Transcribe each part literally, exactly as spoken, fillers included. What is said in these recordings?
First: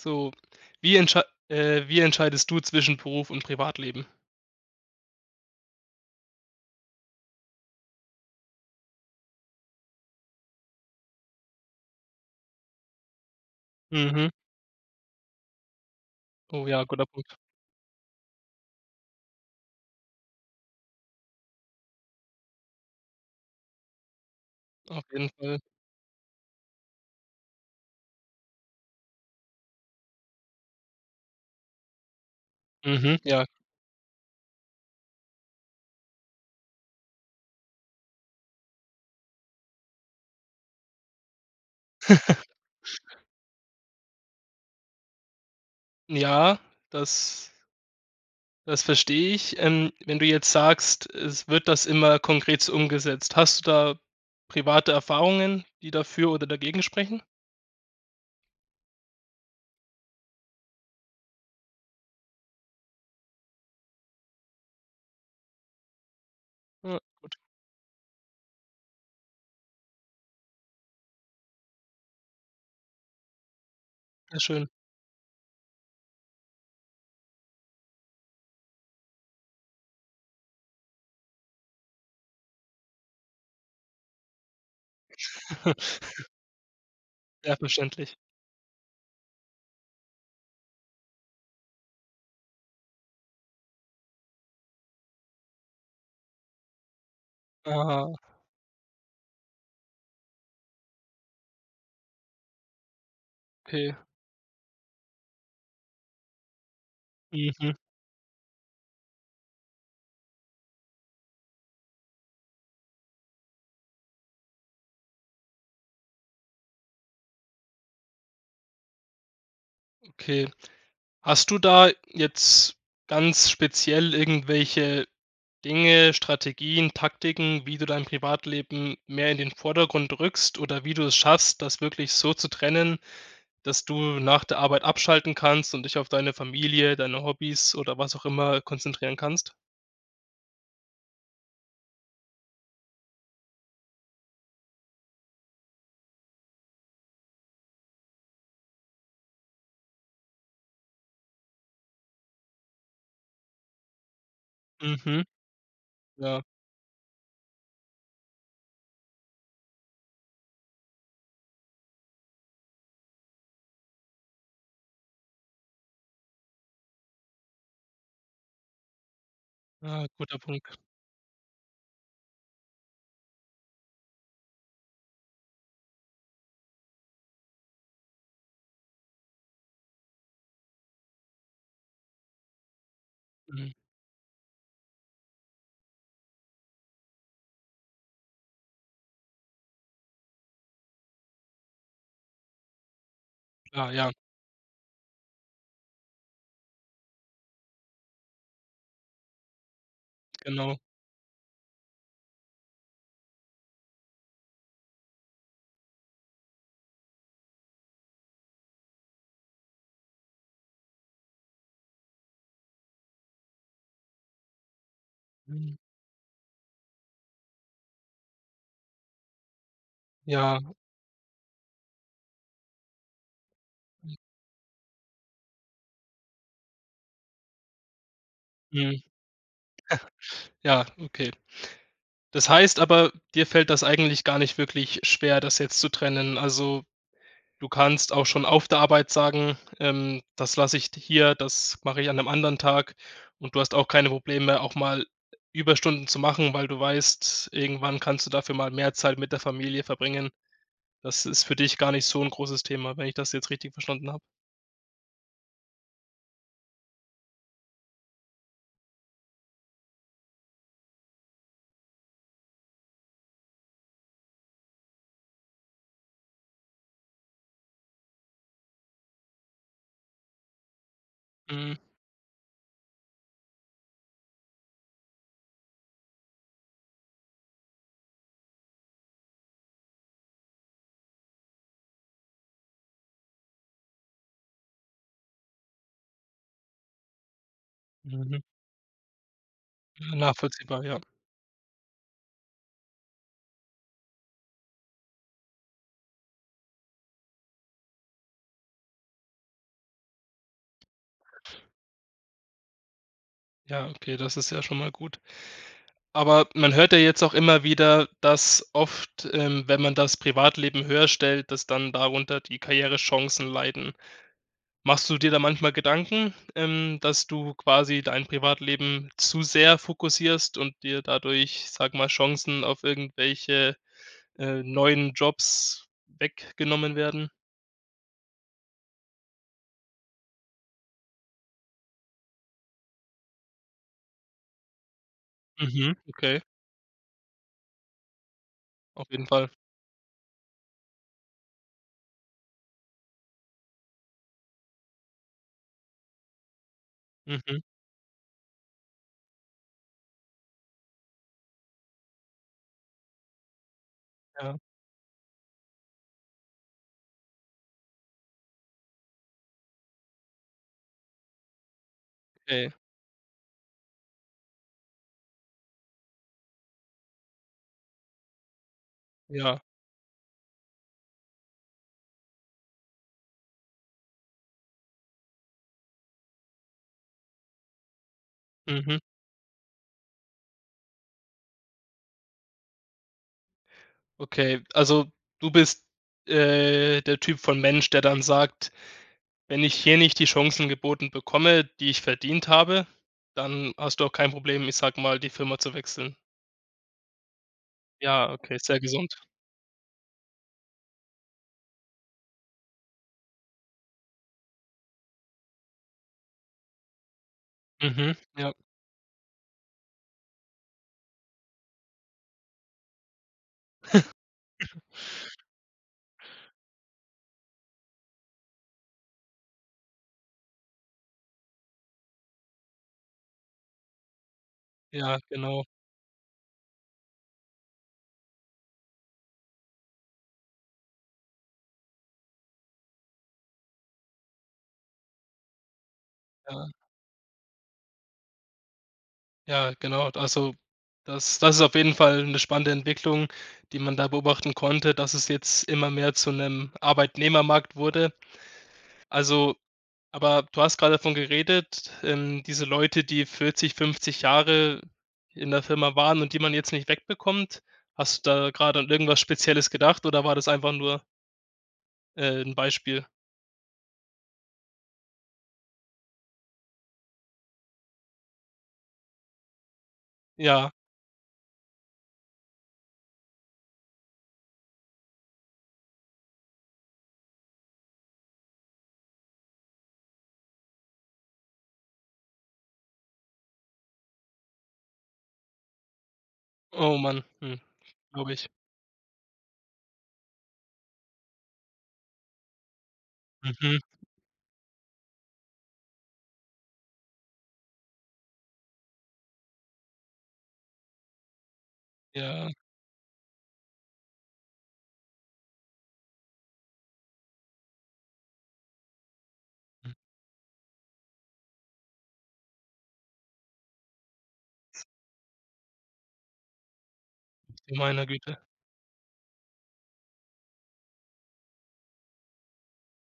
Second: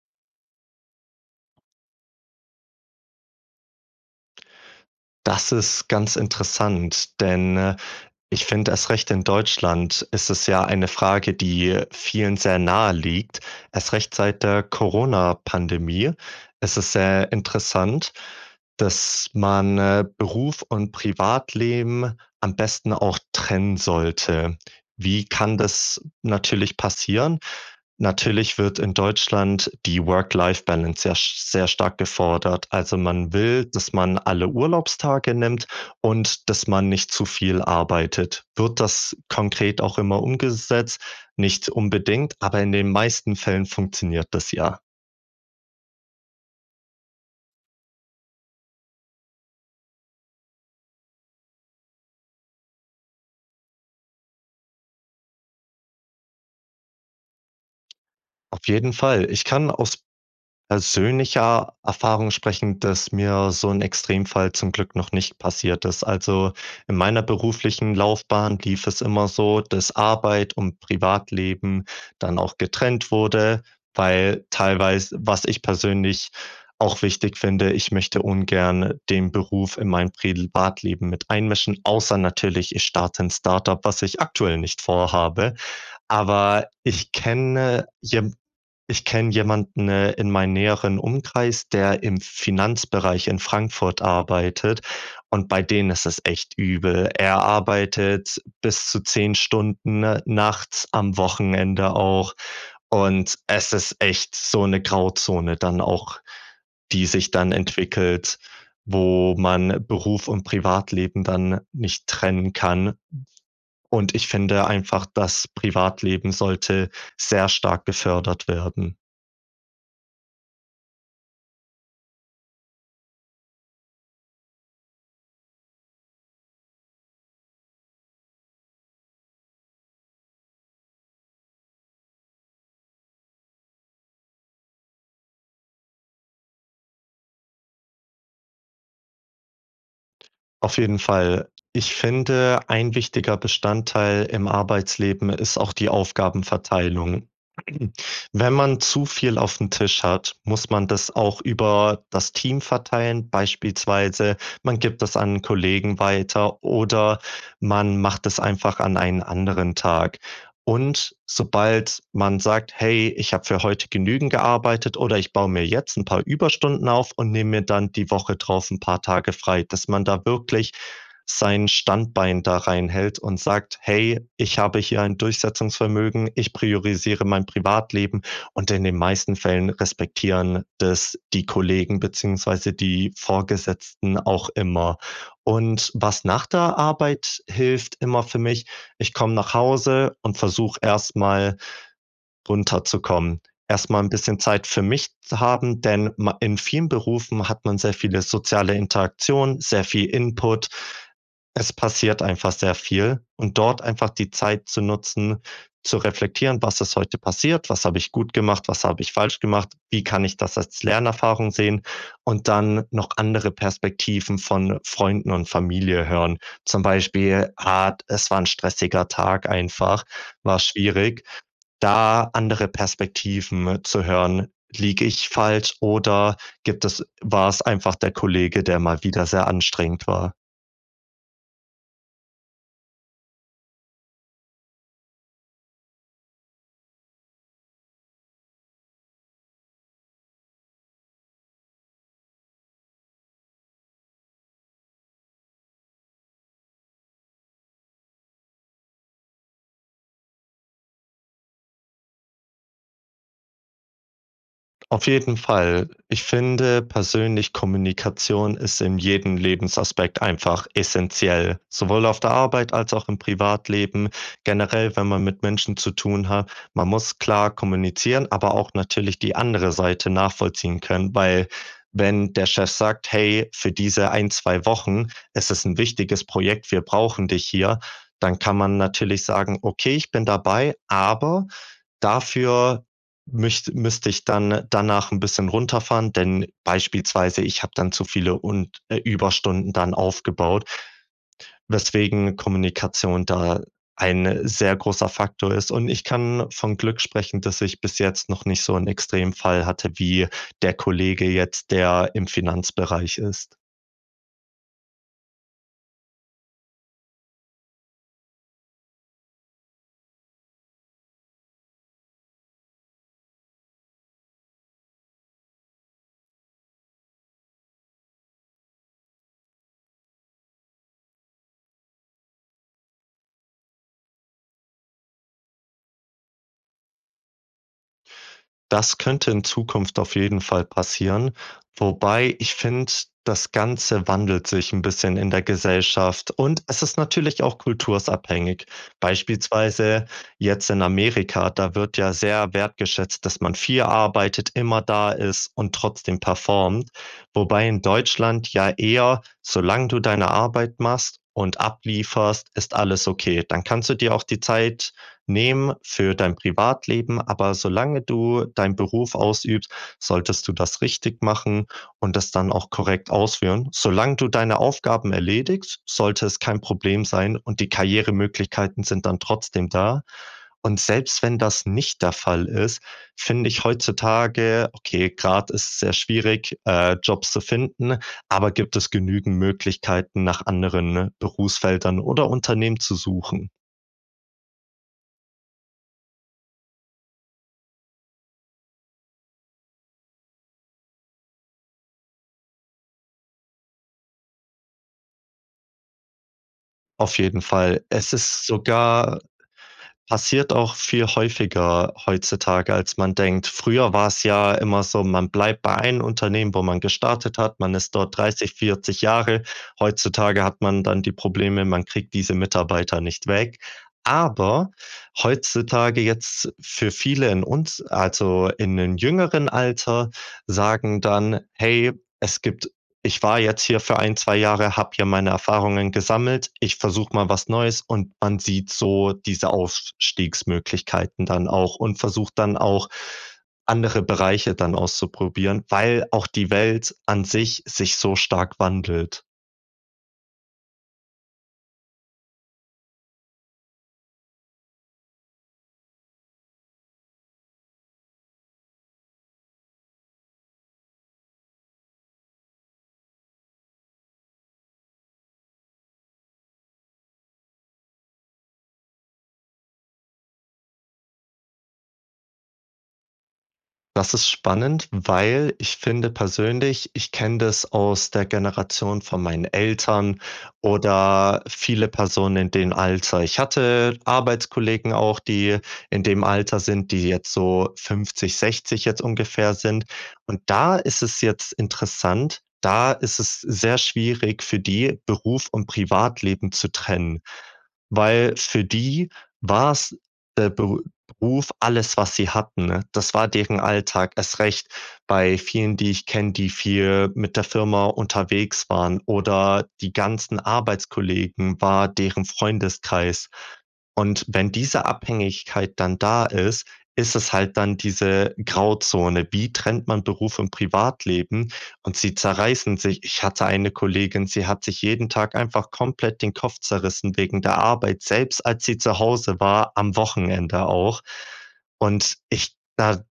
So, wie entschei äh, wie entscheidest du zwischen Beruf und Privatleben? Das ist ganz interessant, denn, äh, ich finde, erst recht in Deutschland ist es ja eine Frage, die vielen sehr naheliegt. Erst recht Mhm. seit der Coronapandemie Oh ist ja, es guter sehr Punkt. interessant, dass man, äh, Beruf und Privatleben am besten auch trennen sollte. Auf Wie jeden kann Fall. das natürlich passieren? Natürlich wird in Deutschland die Work-Life-Balance ja s sehr stark gefordert. Also, Mhm, man ja. will, dass man alle Urlaubstage nimmt und dass man nicht zu viel arbeitet. Wird das konkret auch immer umgesetzt? Nicht unbedingt, aber in den meisten Fällen funktioniert das ja. Ja, das das verstehe ich. Ähm, wenn du jetzt sagst: „Es wird das immer konkret umgesetzt?" Hast du da private Erfahrungen, die dafür oder dagegen sprechen? Auf jeden Fall. Ich kann aus persönlicher Erfahrung sprechen, dass mir so 'n Extremfall zum Glück noch nicht passiert ist. Also, in Ja, meiner gut. beruflichen Laufbahn lief es immer so, dass Arbeit und Privatleben dann auch getrennt wurde, Sehr weil schön. teilweise was ich persönlich auch wichtig finde, ich möchte ungerne den Beruf in mein Privatleben mit einmischen, außer natürlich, ich starte 'n Start-up, was ich aktuell nicht vorhabe. Aber ich Ja, kenne verständlich. je ich kenne jemanden, äh, in meinem näheren Umkreis, der im Finanzbereich in Frankfurt arbeitet, und bei denen ist es echt übel. Er Aha. arbeitet bis zu zehn Stunden nachts am Wochenende auch und es ist Okay. echt so 'ne Grauzone dann auch, die sich dann Mhm. entwickelt, wo man Beruf und Privatleben dann nicht trennen kann. Und ich finde einfach, das Privatleben sollte sehr stark gefördert werden. Okay. Hast du da jetzt ganz speziell irgendwelche Dinge, Strategien, Taktiken, wie du dein Privatleben mehr in den Vordergrund rückst oder wie du es schaffst, das wirklich so zu trennen, dass du nach der Arbeit abschalten kannst und dich auf deine Familie, deine Hobbys oder was auch immer konzentrieren kannst? Auf jeden Fall. Ich finde, ein wichtiger Bestandteil im Arbeitsleben ist auch die Aufgabenverteilung. Wenn man zu viel aufm Tisch hat, muss man das auch über das Team verteilen, beispielsweise man gibt es Mhm. an Kollegen Ja. weiter, oder man macht es einfach an einen anderen Tag. Und sobald man sagt: „Hey, ich habe für heute genügend gearbeitet, oder ich baue mir jetzt 'n paar Überstunden auf und nehme mir dann die Woche drauf 'n paar Tage frei." Dass Ah, man da guter Punkt. wirklich sein Standbein da reinhält und sagt: „Hey, ich habe hier ein Durchsetzungsvermögen, ich priorisiere mein Privatleben." Und in den meisten Fällen respektieren das die Kollegen beziehungsweise die Mhm. Vorgesetzten auch immer. Und was nach der Arbeit hilft immer für mich ich komme nach Hause und versuche erst mal runterzukommen. Erst Ah, mal 'n ja. bisschen Zeit für mich zu haben, denn ma in vielen Berufen hat man sehr viele soziale Interaktionen, sehr viel Input. Genau. Es passiert einfach sehr viel. Und dort einfach die Zeit zu nutzen, zu reflektieren: „Was ist heute passiert? Was habe ich gut gemacht? Was habe ich falsch gemacht? Wie kann ich das als Lernerfahrung sehen?“ Und dann noch andere Perspektiven von, äh, Freunden und Mhm. Familie hören. Zum Beispiel Art es war 'n stressiger Tag einfach, war Ja. schwierig, da andere Perspektiven zu Mhm. hören. Liege ich falsch oder gibt es war's einfach der Kollege, der Mhm. mal wieder sehr anstrengend war? Ja, okay. Das heißt aber, dir fällt das eigentlich gar nicht wirklich schwer, das jetzt zu trennen? Also, du kannst auch schon auf der Arbeit sagen, ähm: „Das lasse ich d hier, das mache ich an 'nem anderen Tag." Und du hast auch keine Probleme, auch mal Überstunden zu machen, weil du weißt, irgendwann kannst du dafür mal mehr Zeit mit der Familie verbringen? Das ist für dich gar nicht so 'n großes Thema, wenn ich das jetzt richtig verstanden habe? Auf jeden Fall. Ich finde persönlich, Kommunikation ist in jedem Lebensaspekt einfach essenziell, sowohl auf der Arbeit als auch im Privatleben. Generell, wenn man mit Menschen zu tun hat man muss klar kommunizieren, aber auch natürlich die andere Seite nachvollziehen können, weil Mhm. wenn der Chef sagt: „Hey, für diese ein, zwei Wochen ist es 'n wichtiges Projekt, wir brauchen dich hier." Dann kann man natürlich sagen: „Okay, ich bin dabei, aber dafür müsst müsste ich dann danach 'n bisschen runterfahren, denn beispielsweise ich habe dann zu viele Mhm. und äh, Überstunden dann aufgebaut." Nachvollziehbar, ja. Weswegen Kommunikation da ein sehr großer Faktor ist. Und ich kann von Glück sprechen, dass ich bis jetzt noch nicht so 'n Extremfall hatte wie der Kollege jetzt, der im Finanzbereich ist. Ja, okay, das ist ja schon mal gut. Aber man hört ja jetzt auch immer wieder, dass oft ähm, wenn man das Privatleben höherstellt, dass dann darunter die Karrierechancen leiden. Machst du dir da manchmal Gedanken, ähm, dass du quasi dein Privatleben zu sehr fokussierst und dir dadurch, ich sage mal, Chancen auf irgendwelche, äh, neuen Jobs weggenommen werden? Das könnte in Zukunft auf jeden Fall passieren, wobei ich finde, das Ganze wandelt sich 'n bisschen in der Mhm, Gesellschaft okay. und es ist natürlich auch kultursabhängig. Auf jeden Fall. Beispielsweise jetzt in Amerika, da wird ja sehr wertgeschätzt, dass man viel arbeitet, immer da ist und trotzdem performt. Mhm. Wobei in Deutschland ja eher solange du deine Arbeit machst und ablieferst, ist alles okay. Dann kannst du dir auch die Ja. Zeit nehmen für dein Privatleben, aber solange du deinen Beruf ausübst, solltest du das richtig machen und das dann auch Okay. korrekt ausführen. Solange du deine Aufgaben erledigst, sollte es kein Problem sein, und die Karrieremöglichkeiten sind dann Ja. trotzdem da. Und selbst wenn das nicht der Fall ist, finde ich heutzutage okay, gerade ist es sehr schwierig, äh, Jobs zu finden, aber gibt es Mhm. genügend Möglichkeiten, nach anderen Berufsfeldern oder Unternehmen zu suchen. Okay, also du bist, äh, der Typ von Mensch, der dann sagt: „Wenn ich hier nicht die Chancen geboten bekomme, die ich verdient habe,“ dann hast du auch kein Problem, ich sage mal, die Firma zu wechseln? Auf jeden Fall. Es Ja, ist okay, ist sehr gesund. sogar passiert auch viel häufiger heutzutage, als man denkt. Früher war's ja immer so, man bleibt bei einem Unternehmen, wo man gestartet hat. Man ist Mhm, dort ja. dreißig, vierzig Jahre. Heutzutage hat man dann die Probleme, man kriegt diese Mitarbeiter nicht weg. Aber heutzutage jetzt für viele in uns also in den jüngeren Alter sagen dann: „Hey, es gibt ich war jetzt hier für ein, zwei Jahre, habe hier Ja, meine genau. Erfahrungen gesammelt. Ich versuche mal was Neues.“ Und man sieht so diese Aufstiegsmöglichkeiten dann auch und versucht dann auch, andere Bereiche dann auszuprobieren, weil auch die Ja. Welt an sich sich so stark wandelt. Ja, genau. Also das das ist auf jeden Fall 'ne spannende Entwicklung, die man da beobachten konnte, dass es jetzt immer mehr zu 'nem Arbeitnehmermarkt wurde. Also aber du hast gerade davon geredet, ähm, diese Leute, die vierzig, fünfzig Jahre in der Firma waren und die man jetzt nicht wegbekommt. Hast du da gerade an irgendwas Spezielles gedacht oder war das einfach nur äh, 'n Beispiel? Das ist spannend, weil ich finde persönlich ich kenne das aus der Generation von meinen Eltern Ja. oder viele Personen in dem Alter. Ich hatte Arbeitskollegen auch, die in dem Alter sind, die jetzt so fünfzig, sechzig jetzt ungefähr sind. Und da ist es jetzt interessant, da ist es sehr schwierig für die, Beruf und Privatleben zu Oh trennen, Mann. Hm. Glaube weil ich. für die war's der Be Beruf alles, was sie hatten, ne? Das war deren Mhm. Alltag erst recht bei vielen, die ich kenne, die viel mit der Firma unterwegs waren, oder die ganzen Arbeitskollegen war deren Ja. Freundeskreis. Und wenn diese Abhängigkeit dann da ist, ist es halt dann diese Grauzone. Wie trennt man Beruf und Privatleben? Und sie zerreißen sich. Ich hatte eine Kollegin, sie hat sich jeden Tag einfach komplett den Kopf zerrissen wegen der Du Arbeit, meine Güte. selbst als sie zu Hause war, am Wochenende auch. Und ich da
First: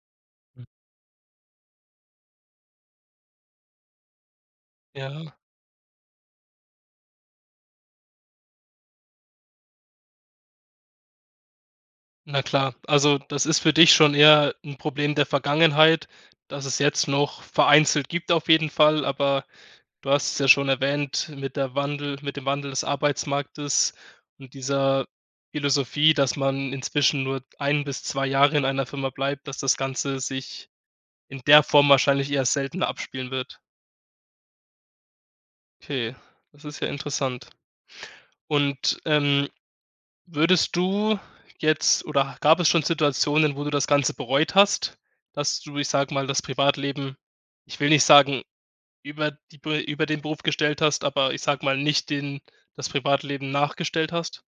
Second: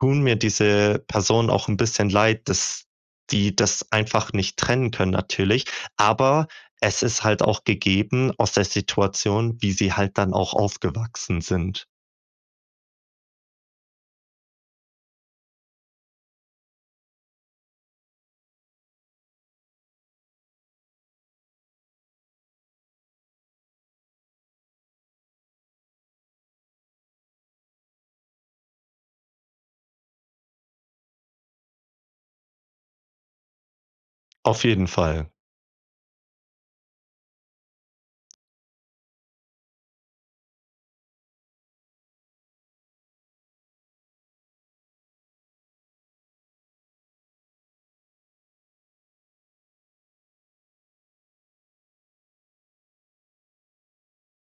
tun mir diese Personen auch 'n bisschen Leid, dass die das einfach nicht trennen können Ja. natürlich, aber es ist halt auch gegeben aus der Situation, wie sie halt dann auch aufgewachsen sind. Na klar, also das ist für dich schon eher 'n Problem der Vergangenheit, dass es jetzt noch vereinzelt gibt auf jeden Fall, aber du hast es ja schon erwähnt mit der Wandel mit dem Wandel des Arbeitsmarktes und dieser Philosophie, dass man inzwischen nur ein bis zwei Jahre in einer Firma bleibt, dass das Ganze sich in der Form wahrscheinlich erst seltener abspielen wird. Auf jeden Fall. Okay, das ist ja interessant. Und, ähm, würdest du jetzt oder gab es schon Situationen, wo du das ganze bereut hast, dass du, ich sage mal, das Privatleben ich will nicht sagen über die über den Beruf gestellt hast, aber ich sage mal nicht den das Privatleben nachgestellt hast?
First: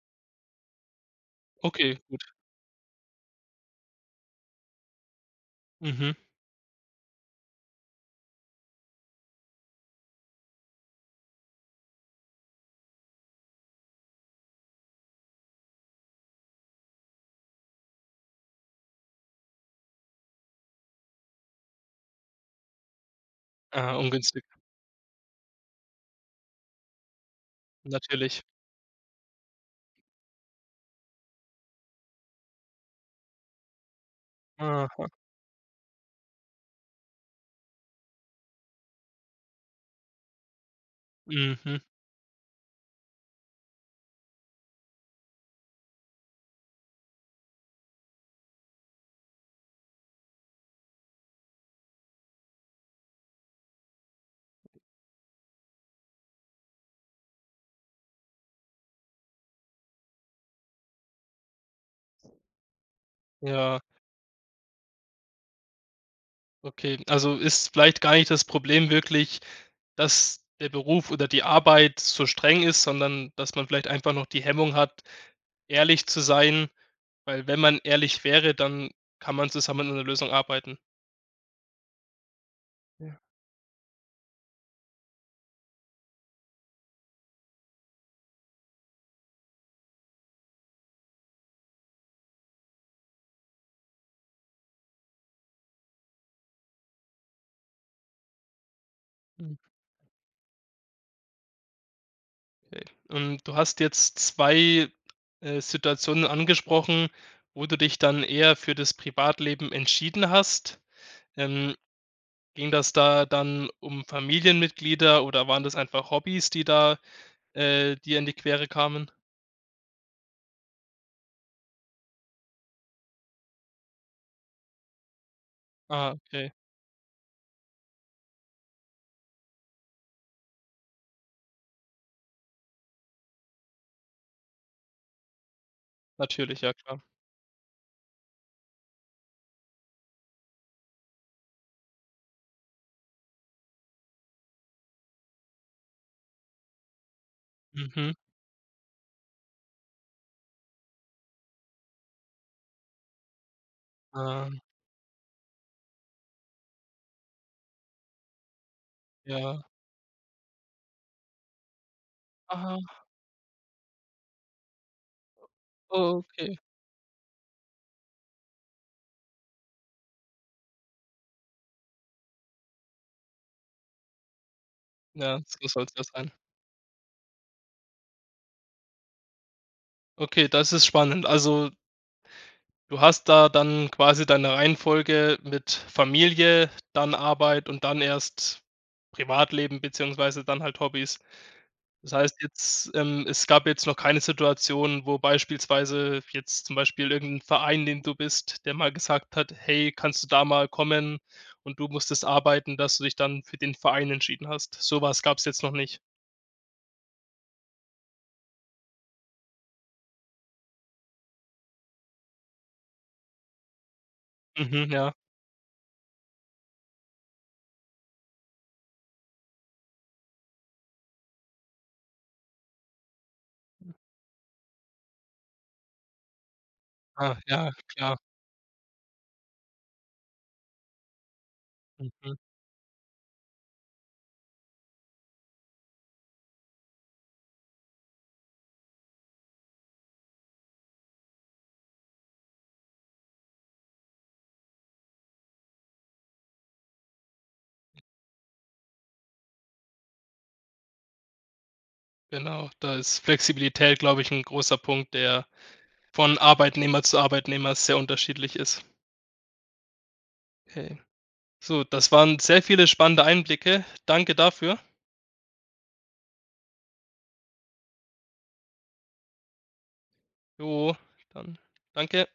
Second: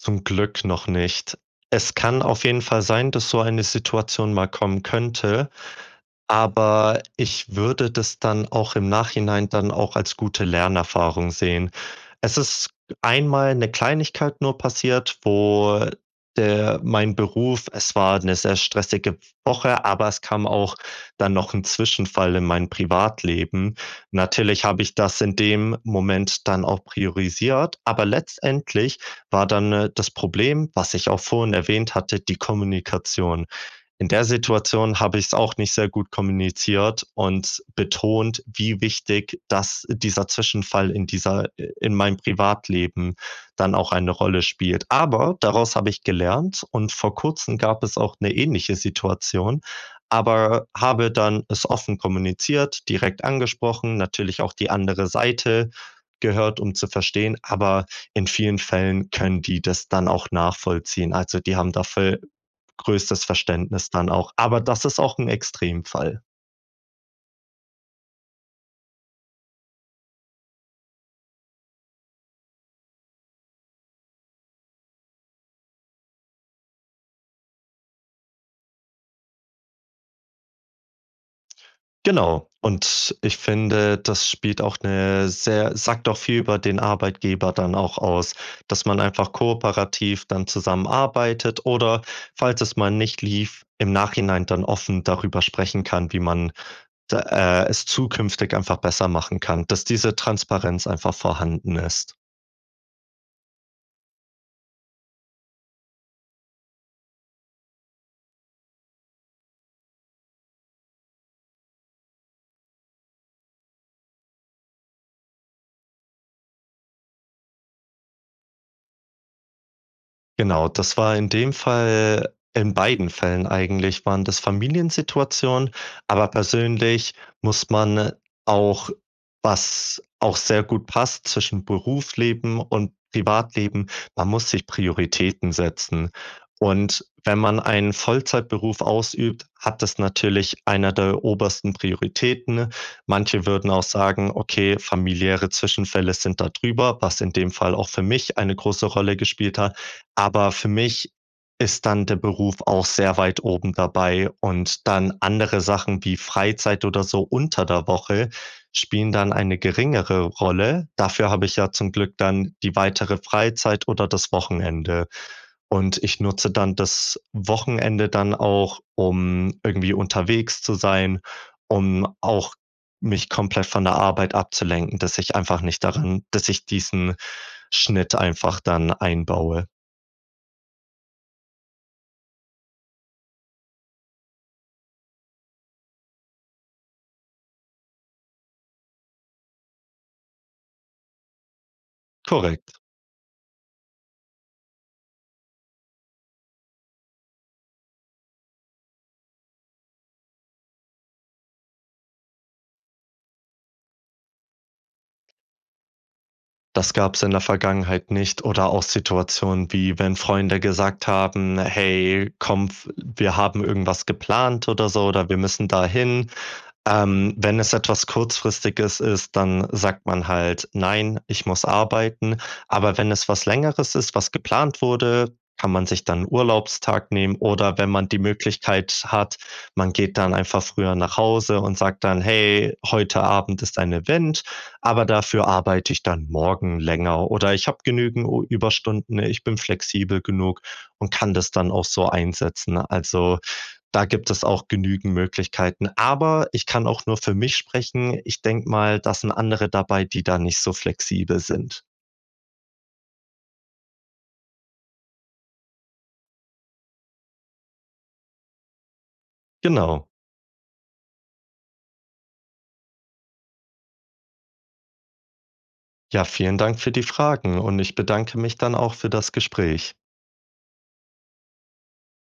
Zum Glück noch nicht. Es Okay, gut. kann auf jeden Fall sein, dass so eine Situation mal kommen könnte. Mhm. Aber ich würde das dann auch im Nachhinein dann auch als gute Lernerfahrung sehen. Es ist einmal 'ne Kleinigkeit nur passiert, wo der mein Beruf es war 'ne sehr stressige Woche, aber es kam auch dann noch 'n Zwischenfall in mein Privatleben. Ah, ungünstig. Natürlich habe ich das in dem Moment dann auch priorisiert, aber Natürlich. letztendlich war dann, äh, das Problem, was ich auch vorhin erwähnt hatte, die Kommunikation. In der Situation Aha. habe ich's auch nicht sehr gut kommuniziert und betont, wie wichtig das dieser Zwischenfall in dieser i Mhm. in meinem Privatleben dann auch eine Rolle spielt. Aber daraus habe ich gelernt, und vor Kurzem gab es auch 'ne ähnliche Situation, aber habe dann es offen kommuniziert, direkt angesprochen, natürlich auch die andere Seite gehört, um zu verstehen, aber in vielen Fällen können die das dann auch nachvollziehen. Also die haben dafür größtes Ja. Verständnis dann auch. Aber das ist auch 'n Extremfall. Okay. Also, ist vielleicht gar nicht das Problem wirklich, dass der Beruf oder die Arbeit so streng ist, sondern dass man vielleicht einfach noch die Hemmung hat, ehrlich zu sein, weil wenn man ehrlich wäre, dann kann man zusammen an 'ner Lösung arbeiten? Genau. Und Ja. ich finde, das spielt auch 'ne sehr sagt auch viel über den Arbeitgeber dann auch aus, dass man einfach kooperativ dann zusammenarbeitet oder falls es mal nicht lief, im Nachhinein dann offen darüber sprechen kann, wie man d äh, es zukünftig einfach besser machen Mhm. kann, dass diese Transparenz einfach vorhanden ist. Okay. Und du hast jetzt zwei, äh, Situationen angesprochen, wo du dich dann eher für das Privatleben entschieden hast. Ähm, ging das da dann um Familienmitglieder oder waren das einfach Hobbys, die da, äh, dir in die Quere kamen? Genau, das war in dem Fall in beiden Fällen eigentlich, waren das Familiensituationen. Ah, Aber okay. persönlich muss man auch was auch sehr gut passt zwischen Berufsleben und Privatleben man muss sich Prioritäten setzen. Natürlich, ja klar. Und wenn man einen Vollzeitberuf ausübt, hat das natürlich eine der obersten Prioritäten. Manche würden auch sagen: „Okay, familiäre Zwischenfälle sind da drüber", was in dem Fall auch für Mhm. mich eine große Rolle gespielt hat. Aber für mich ist dann der Beruf auch sehr weit oben dabei, Ah. und dann andere Sachen wie Freizeit oder so unter der Woche spielen dann eine Ja. geringere Rolle. Dafür habe ich ja zum Glück dann die Aha. weitere Freizeit oder das Wochenende. Und Oh, ich nutze okay. dann das Wochenende dann auch, um irgendwie unterwegs zu sein, um auch mich komplett von der Arbeit abzulenken, dass ich Ja, einfach so nicht sollte das darin sein. dass ich diesen Schnitt einfach dann einbaue. Okay, das ist spannend, also du hast da dann quasi deine Reihenfolge mit Familie, dann Arbeit und dann erst Privatleben beziehungsweise dann halt Hobbys. Das heißt Korrekt. jetzt, es gab jetzt noch keine Situation, wo beispielsweise jetzt zum Beispiel irgendein Verein, in den du bist, der mal gesagt hat: „Hey, kannst du da mal kommen und du müsstest arbeiten", dass du dich dann für den Verein entschieden hast? So was gab's jetzt noch nicht? Das gab's in der Vergangenheit nicht oder auch Situationen, wie wenn Freunde gesagt haben: „Hey, komm, w wir haben irgendwas geplant Mhm. oder so Ja. oder wir müssen da hin." Ähm, wenn es etwas Kurzfristiges ist, dann sagt man halt: „Nein, ich muss arbeiten." Aber wenn es was Längeres ist, was geplant wurde, kann man sich dann 'n Urlaubstag nehmen, Ah ja oder wenn man klar. die Möglichkeit hat man geht dann einfach früher nach Hause und sagt dann: Mhm. „Hey, heute Abend ist ein Event, aber dafür arbeite ich dann morgen länger“ oder „Ich habe genügend Überstunden, ich bin flexibel genug und kann das dann auch so einsetzen." Also, da gibt es auch genügend Möglichkeiten, aber ich kann auch nur für mich sprechen. Ich denke mal, da sind andere dabei, die da nicht so flexibel sind. Genau, da ist Flexibilität, glaube ich, 'n großer Punkt, der von Arbeitnehmer zu Arbeitnehmer sehr unterschiedlich ist. Genau. Okay. So, das waren sehr viele spannende Einblicke. Danke dafür. Ja, vielen Dank für die Fragen und ich bedanke mich dann auch für das Gespräch. Jo, dann danke dir.